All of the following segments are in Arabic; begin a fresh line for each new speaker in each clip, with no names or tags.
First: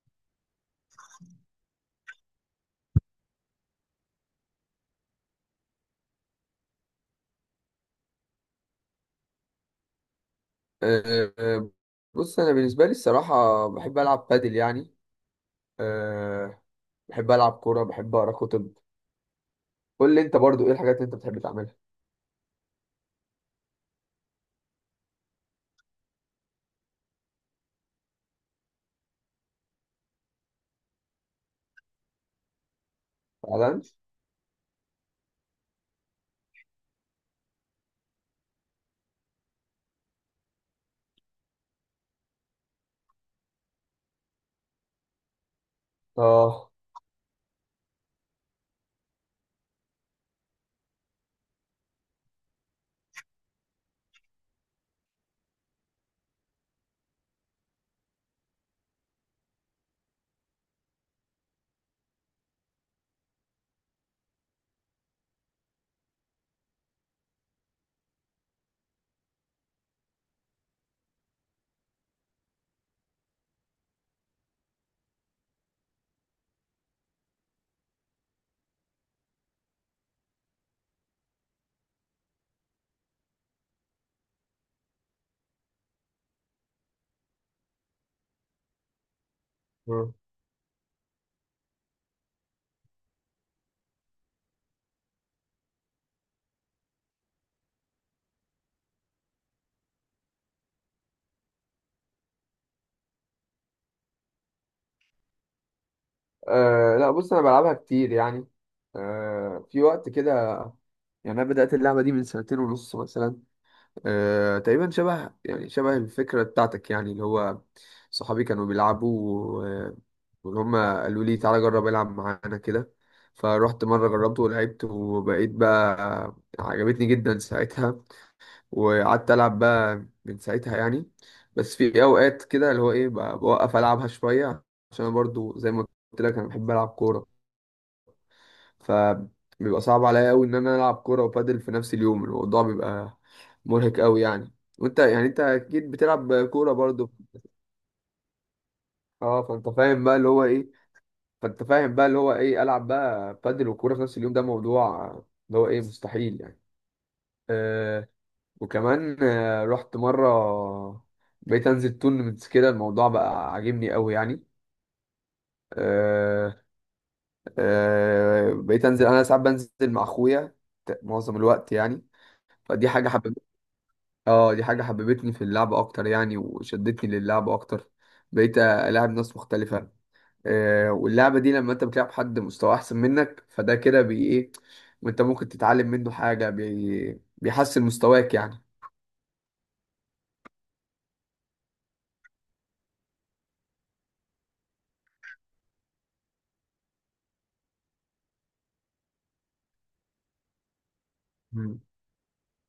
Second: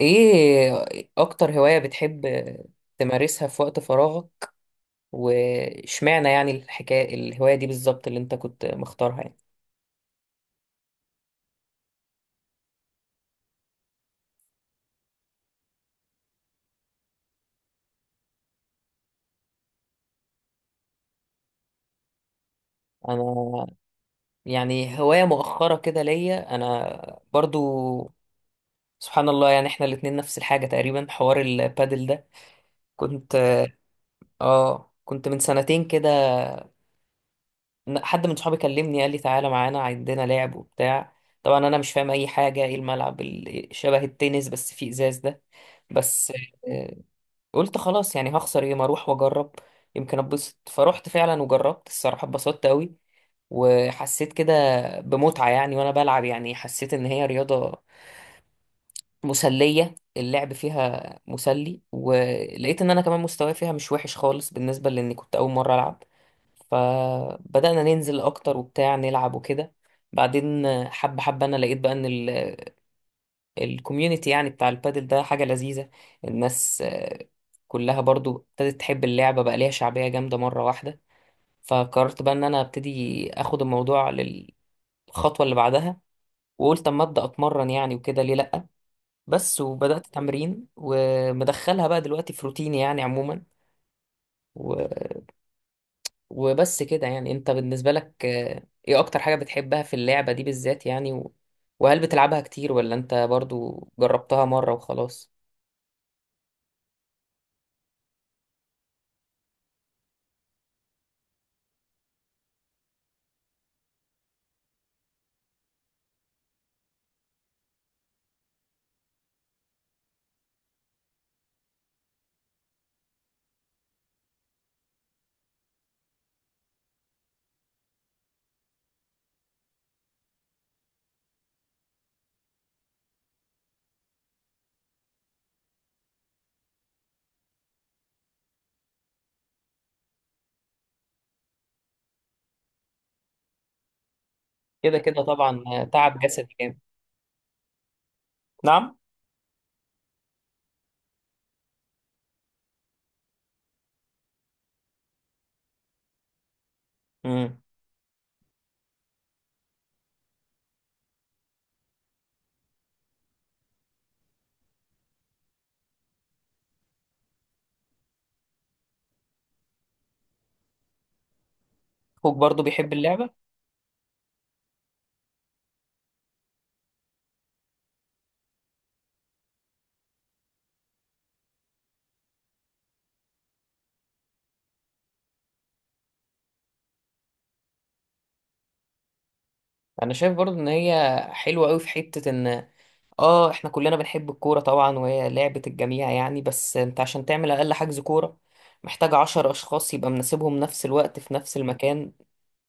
ايه اكتر هواية بتحب تمارسها في وقت فراغك؟ واشمعنى يعني الحكاية الهواية دي بالظبط اللي انت كنت مختارها يعني؟
أه، أه، بص انا بالنسبه لي الصراحه بحب العب بادل يعني. أه، بحب العب كوره، بحب اقرا كتب. قول لي انت برضو ايه الحاجات اللي انت بتحب تعملها.
انا يعني هواية مؤخرة كده ليا انا برضو. سبحان الله، يعني احنا الاتنين نفس الحاجة تقريبا. حوار البادل ده كنت
فعلا.
اه كنت من سنتين كده. حد من صحابي كلمني قال لي تعالى معانا عندنا لعب وبتاع. طبعا انا مش فاهم اي حاجة، ايه الملعب شبه التنس بس فيه ازاز ده؟ بس
اه.
قلت خلاص، يعني هخسر ايه، ما اروح واجرب، يمكن اتبسط. فروحت فعلا وجربت الصراحه، اتبسطت قوي وحسيت كده بمتعه يعني وانا بلعب. يعني حسيت ان هي رياضه مسليه، اللعب فيها مسلي، ولقيت ان انا كمان مستواي فيها مش وحش خالص بالنسبه لاني كنت اول مره العب. فبدأنا ننزل أكتر وبتاع، نلعب وكده. بعدين حبة حبة أنا لقيت بقى إن الكوميونتي يعني بتاع البادل ده حاجة لذيذة. الناس آه، كلها برضو ابتدت تحب اللعبة، بقى ليها شعبية جامدة مرة واحدة. فقررت بقى ان انا ابتدي اخد الموضوع للخطوة اللي بعدها، وقلت اما ابدا اتمرن يعني وكده، ليه لا؟ بس وبدات
مم.
تمرين ومدخلها بقى دلوقتي في روتيني يعني عموما. و... وبس كده. يعني انت بالنسبة لك آه، ايه اكتر حاجة بتحبها في اللعبة دي بالذات يعني؟ وهل بتلعبها كتير ولا انت برضو جربتها مرة وخلاص؟
لا بص انا بلعبها كتير يعني، في وقت كده. يعني انا بدات اللعبه دي من سنتين ونص مثلا. تقريبا شبه يعني شبه الفكرة بتاعتك، يعني اللي هو صحابي كانوا بيلعبوا وإن هما قالوا لي تعالى جرب العب معانا كده. فروحت مرة جربت ولعبت وبقيت بقى عجبتني جدا ساعتها، وقعدت ألعب بقى من ساعتها يعني. بس في أوقات كده اللي هو إيه بوقف ألعبها شوية، عشان أنا برضو زي ما قلت لك أنا بحب ألعب كورة، فبيبقى صعب عليا قوي ان انا العب كوره وبادل في نفس اليوم، الموضوع بيبقى مرهق قوي يعني.
كده
وانت
كده
يعني انت
طبعا آه،
اكيد
تعب
بتلعب
جسدي
كوره
جامد.
برضو.
نعم.
اه فانت فاهم بقى اللي هو ايه، فانت فاهم بقى اللي هو ايه العب بقى بادل وكوره في نفس اليوم، ده موضوع اللي هو ايه مستحيل يعني.
امم.
آه وكمان آه رحت مره، بقيت انزل تورنمنتس كده، الموضوع بقى عاجبني قوي يعني. آه آه بقيت انزل، انا ساعات بنزل مع اخويا، معظم الوقت يعني.
اخوك برضو
فدي
بيحب
حاجه
اللعبه؟
حببتني، اه دي حاجة حببتني في اللعبة أكتر يعني وشدتني للعبة أكتر. بقيت ألعب ناس مختلفة آه، واللعبة دي لما أنت بتلعب حد مستوى أحسن منك فده كده بي إيه، وأنت ممكن تتعلم منه حاجة بي بيحسن مستواك يعني.
انا شايف برضو ان هي حلوه قوي في حته ان اه احنا كلنا بنحب الكوره طبعا، وهي لعبه الجميع يعني، بس انت عشان تعمل اقل حجز كوره محتاج عشر اشخاص يبقى مناسبهم نفس الوقت في نفس
مم.
المكان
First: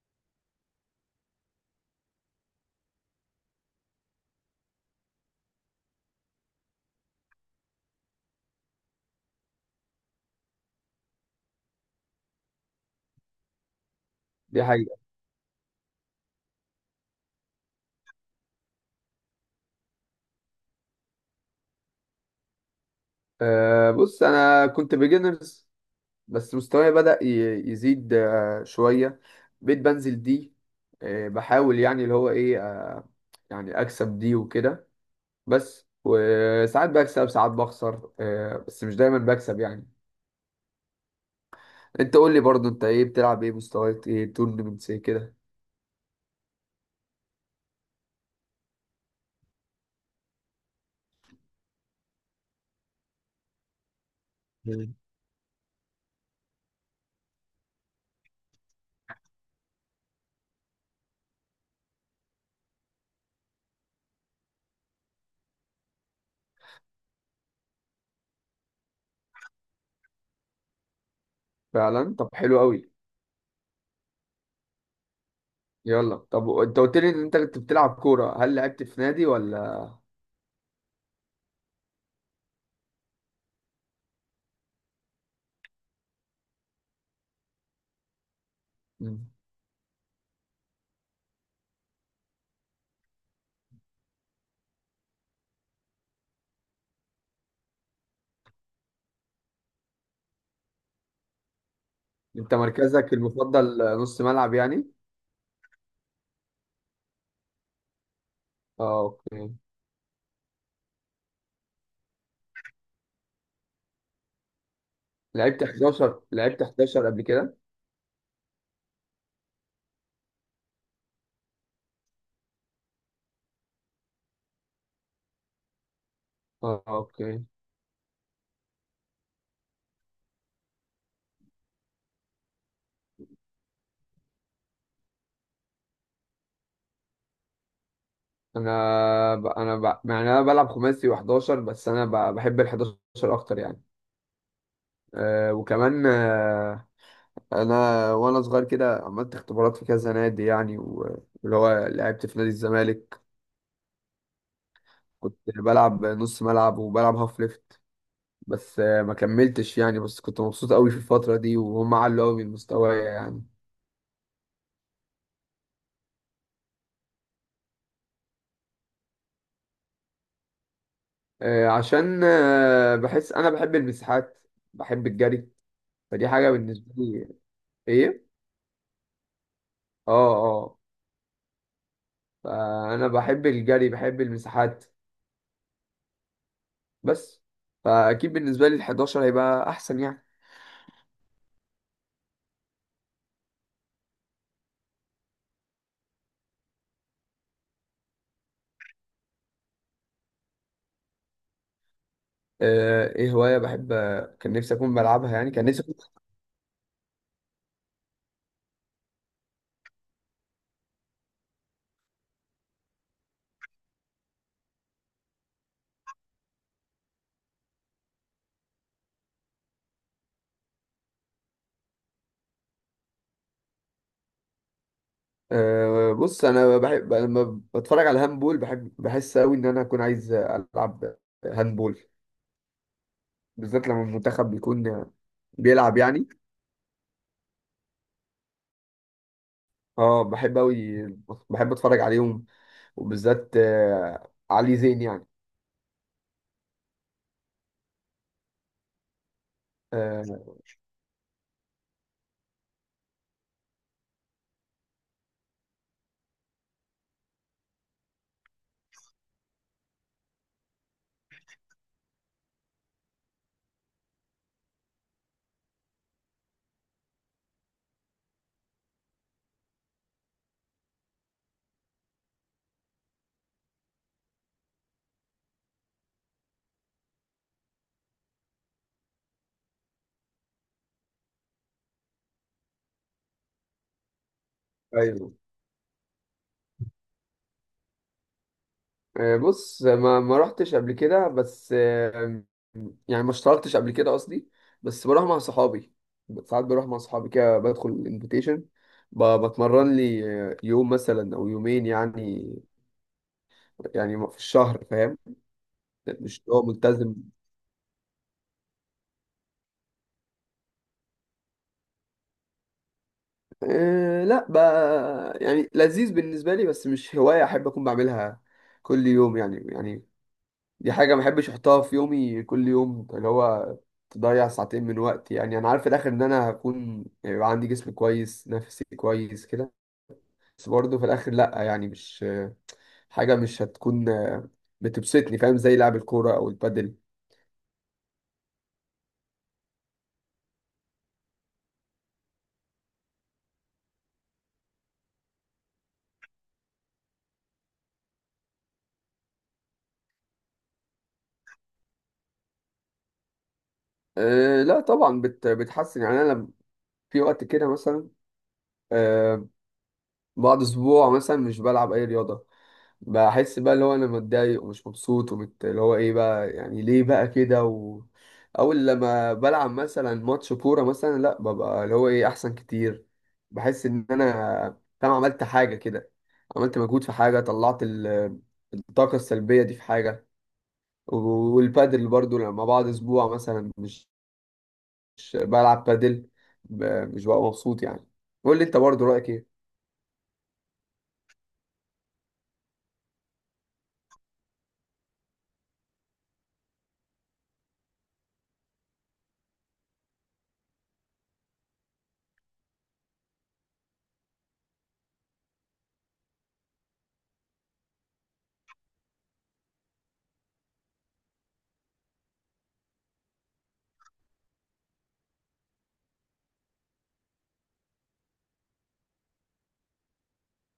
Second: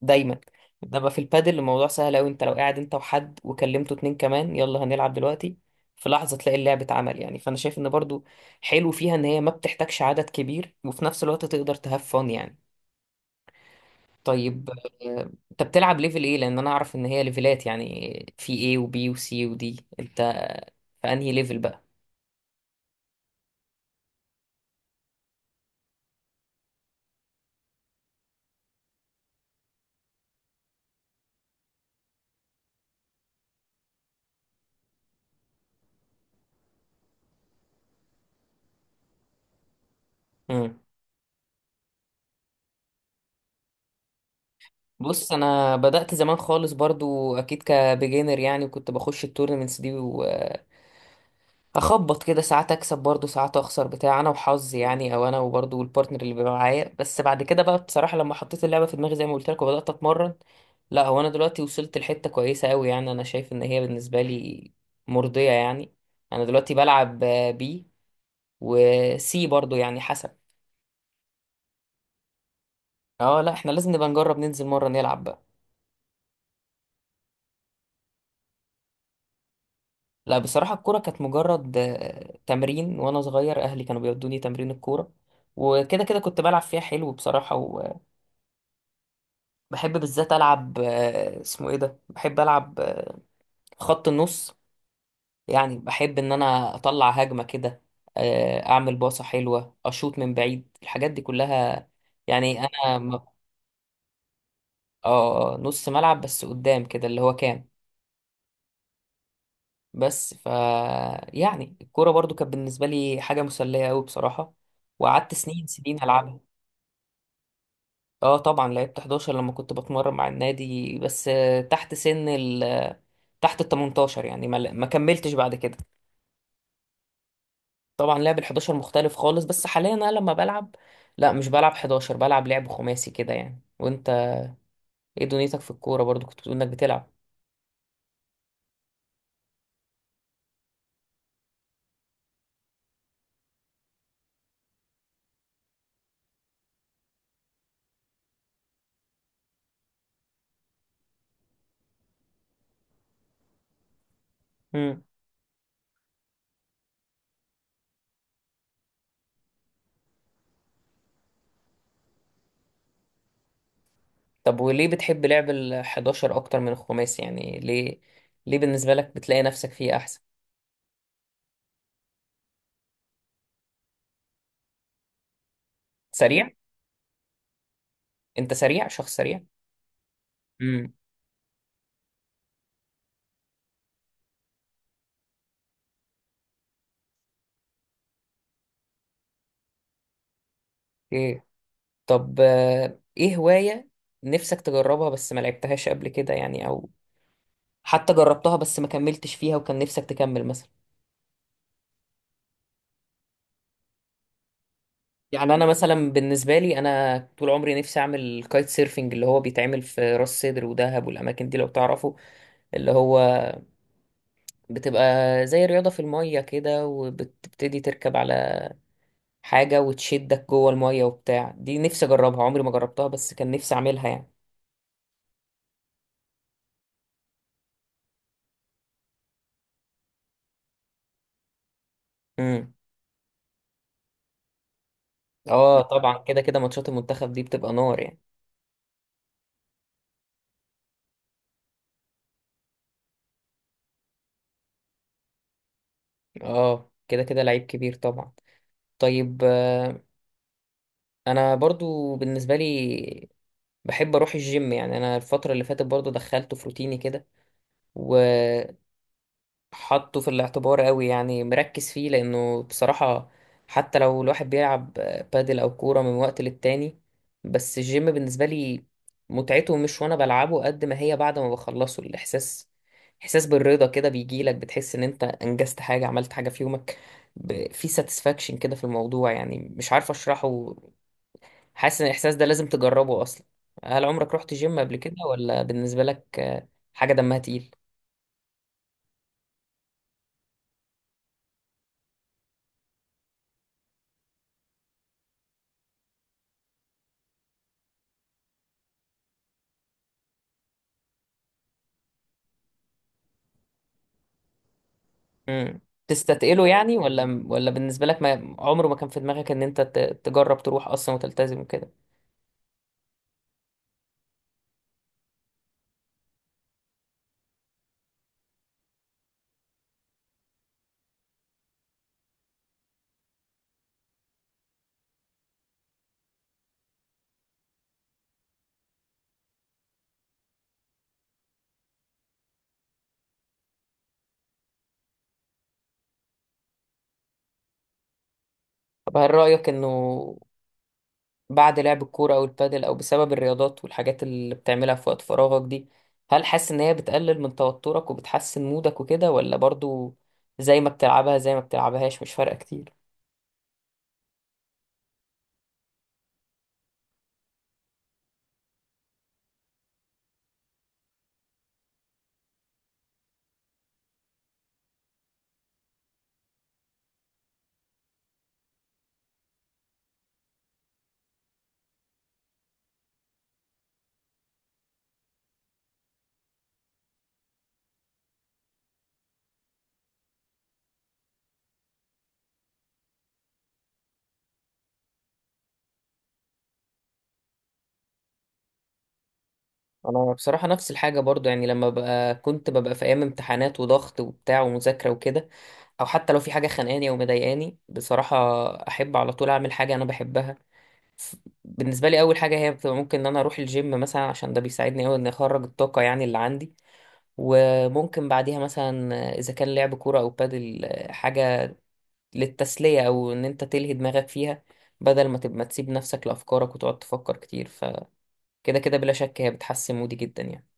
دايما. انما في البادل الموضوع سهل قوي، انت لو قاعد انت وحد وكلمته اتنين كمان، يلا هنلعب دلوقتي. في لحظه تلاقي اللعب اتعمل يعني. فانا شايف ان برضو حلو فيها ان هي ما بتحتاجش عدد كبير، وفي نفس الوقت تقدر تهاف فن يعني.
دي
طيب
حقيقة.
آه، انت بتلعب ليفل ايه؟ لان انا اعرف ان هي ليفلات يعني، في ايه وبي وسي ودي، انت في انهي ليفل بقى؟
آه بص أنا كنت بيجنرز، بس مستواي بدأ يزيد آه شوية، بقيت بنزل دي آه، بحاول يعني اللي هو إيه آه يعني أكسب دي وكده، بس وساعات بكسب ساعات بخسر، آه، بس مش دايما بكسب يعني.
مم.
انت قول لي برضو انت ايه، بتلعب ايه، مستويات ايه، تورنمنتس ايه
بص
كده.
انا بدأت زمان خالص برضو، اكيد كبيجينر يعني، وكنت بخش التورنمنتس دي، اخبط كده ساعات اكسب برضو ساعات اخسر بتاع، انا وحظي يعني او انا وبرضو البارتنر اللي بيبقى معايا. بس بعد كده بقى بصراحه لما حطيت اللعبه في دماغي زي ما قلت لك وبدات اتمرن، لا هو انا دلوقتي وصلت لحته كويسه قوي يعني. انا شايف ان هي بالنسبه لي مرضيه يعني. انا دلوقتي بلعب بي وسي برضو يعني حسب.
فعلا طب حلو قوي.
اه لا، احنا لازم نبقى نجرب ننزل مره نلعب بقى.
يلا طب انت قلت لي ان انت كنت بتلعب كورة، هل لعبت في نادي ولا.
لا بصراحه الكوره كانت مجرد آه، تمرين. وانا صغير اهلي كانوا بيودوني تمرين الكوره، وكده كده كنت بلعب فيها حلو بصراحه.
مم.
بحب بالذات العب آه، اسمه ايه ده، بحب العب آه، خط النص. يعني بحب ان انا اطلع هجمه كده، آه، اعمل باصه حلوه، اشوط من بعيد، الحاجات دي كلها.
انت
يعني
مركزك المفضل نص ملعب يعني.
اه آه، نص ملعب بس قدام كده اللي هو كام.
اه اوكي.
بس ف يعني الكوره برضو كانت بالنسبه لي حاجه مسليه قوي بصراحه، وقعدت
لعبت
سنين سنين
11،
العبها.
لعبت 11 قبل كده.
اه طبعا لعبت 11 لما كنت بتمرن مع النادي، بس آه، تحت سن ال تحت ال 18 يعني، ما كملتش بعد كده.
اه اوكي.
طبعا لعب ال 11 مختلف خالص. بس حاليا انا لما بلعب، لا مش بلعب 11، بلعب لعب خماسي كده يعني. وانت ايه دنيتك في الكوره؟ برضو كنت بتقول انك بتلعب.
انا يعني انا بلعب خماسي و11، بس انا بحب ال 11 اكتر يعني. آه وكمان آه، انا وانا صغير كده عملت اختبارات في كذا نادي يعني، واللي هو لعبت في نادي الزمالك،
امم.
كنت بلعب نص ملعب وبلعب هاف ليفت، بس آه، ما كملتش يعني، بس كنت مبسوط قوي في الفترة دي وهم علوا قوي من مستواي يعني.
طب وليه بتحب لعب ال 11 اكتر من الخماسي يعني؟ ليه ليه بالنسبه لك بتلاقي نفسك فيه احسن؟
آه، عشان آه، بحس انا بحب المساحات، بحب الجري، فدي
سريع؟
حاجة بالنسبة لي. ايه.
انت سريع، شخص سريع؟
اه اه.
امم.
فانا بحب الجري بحب المساحات بس. فاكيد بالنسبة لي ال11 هيبقى احسن يعني.
ايه. طب آه، ايه هوايه نفسك تجربها بس ما لعبتهاش قبل كده يعني، او حتى جربتها بس ما كملتش فيها وكان نفسك تكمل مثلا؟
آه، ايه هواية بحب، كان نفسي اكون بلعبها يعني،
يعني انا
كان نفسي أكون.
مثلا بالنسبه لي، انا طول عمري نفسي اعمل كايت سيرفنج، اللي هو بيتعمل في راس سدر ودهب والاماكن دي لو تعرفوا. اللي هو بتبقى زي رياضه في الميه كده، وبتبتدي تركب على حاجه وتشدك جوه الميه وبتاع. دي نفسي اجربها، عمري ما جربتها، بس كان نفسي اعملها يعني.
أه بص انا بحب لما بتفرج على هاندبول، بحب بحس قوي ان انا اكون عايز العب هاندبول،
امم.
بالذات لما المنتخب بيكون
اه
بيلعب
طبعا
يعني.
كده كده ماتشات المنتخب دي بتبقى نار يعني.
اه بحب قوي، بحب اتفرج عليهم، وبالذات آه، علي زين يعني.
اه كده كده لعيب كبير طبعا. طيب آه،
آه،
انا برضو بالنسبه لي بحب اروح الجيم يعني. انا الفتره اللي فاتت برضو دخلته في روتيني كده، وحطه في الاعتبار قوي يعني، مركز فيه، لانه بصراحه حتى لو الواحد بيلعب بادل او كوره من وقت للتاني، بس الجيم بالنسبه لي متعته مش وانا بلعبه قد ما هي بعد ما بخلصه، الاحساس، احساس بالرضا كده بيجيلك، بتحس ان انت انجزت حاجه، عملت حاجه في يومك. في ساتسفاكشن كده في الموضوع يعني، مش عارف اشرحه، حاسس ان الاحساس ده لازم تجربه اصلا. هل عمرك رحت جيم قبل كده،
ايوه.
ولا بالنسبه لك آه، حاجه دمها تقيل؟
آه، بص ما رحتش قبل كده، بس آه، يعني ما اشتركتش قبل كده قصدي، بس بروح مع صحابي، ساعات بروح مع صحابي كده بدخل الانفيتيشن، بتمرن لي آه، يوم مثلا او يومين يعني، يعني في الشهر فاهم.
امم.
مش هو
تستتقله يعني،
ملتزم.
ولا بالنسبه لك ما عمره ما كان في دماغك ان انت تجرب تروح اصلا وتلتزم كده؟
أه لا يعني لذيذ بالنسبة لي، بس مش هواية احب اكون بعملها كل يوم يعني. يعني دي حاجة ما بحبش احطها في يومي كل يوم، اللي هو تضيع ساعتين من وقتي يعني. انا عارف في الاخر ان انا هكون يعني يبقى عندي جسم كويس نفسي كويس كده، بس برضه في الاخر لا يعني مش حاجة مش هتكون بتبسطني، فاهم، زي لعب الكورة او البادل.
طب هل رايك انه بعد لعب الكوره او البادل، او بسبب الرياضات والحاجات اللي بتعملها في وقت فراغك دي، هل حاسس ان هي بتقلل من توترك وبتحسن مودك وكده، ولا برضو زي ما بتلعبها زي ما بتلعبهاش مش فارقه كتير؟
أه لا طبعا بتحسن يعني، انا لم- في وقت كده مثلا أه، بعد اسبوع مثلا مش بلعب اي رياضة، بحس بقى اللي هو انا متضايق ومش مبسوط اللي هو ايه بقى يعني ليه بقى كده و... اول لما بلعب مثلا ماتش كوره مثلا، لا ببقى اللي هو ايه احسن كتير، بحس ان انا فاهم عملت حاجه كده، عملت مجهود في حاجه، طلعت الطاقه السلبيه دي في حاجه. والبادل برضو لما بعد اسبوع مثلا مش بلعب بادل، ب... مش ببقى مبسوط يعني. قول لي انت برضو رايك ايه.
انا بصراحه نفس الحاجه برضو يعني. لما ببقى كنت ببقى في ايام امتحانات وضغط وبتاع ومذاكره وكده، او حتى لو في حاجه خانقاني او مضايقاني بصراحه، احب على طول اعمل حاجه انا بحبها. ف- بالنسبه لي اول حاجه هي بتبقى ممكن ان انا اروح الجيم مثلا، عشان ده بيساعدني قوي ان اخرج الطاقه يعني اللي عندي. وممكن بعديها مثلا اذا كان لعب كوره او بادل، حاجه للتسليه او ان انت تلهي دماغك فيها، بدل ما تبقى تسيب نفسك لافكارك وتقعد تفكر كتير. فكده كده بلا شك هي بتحسن مودي جدا يعني.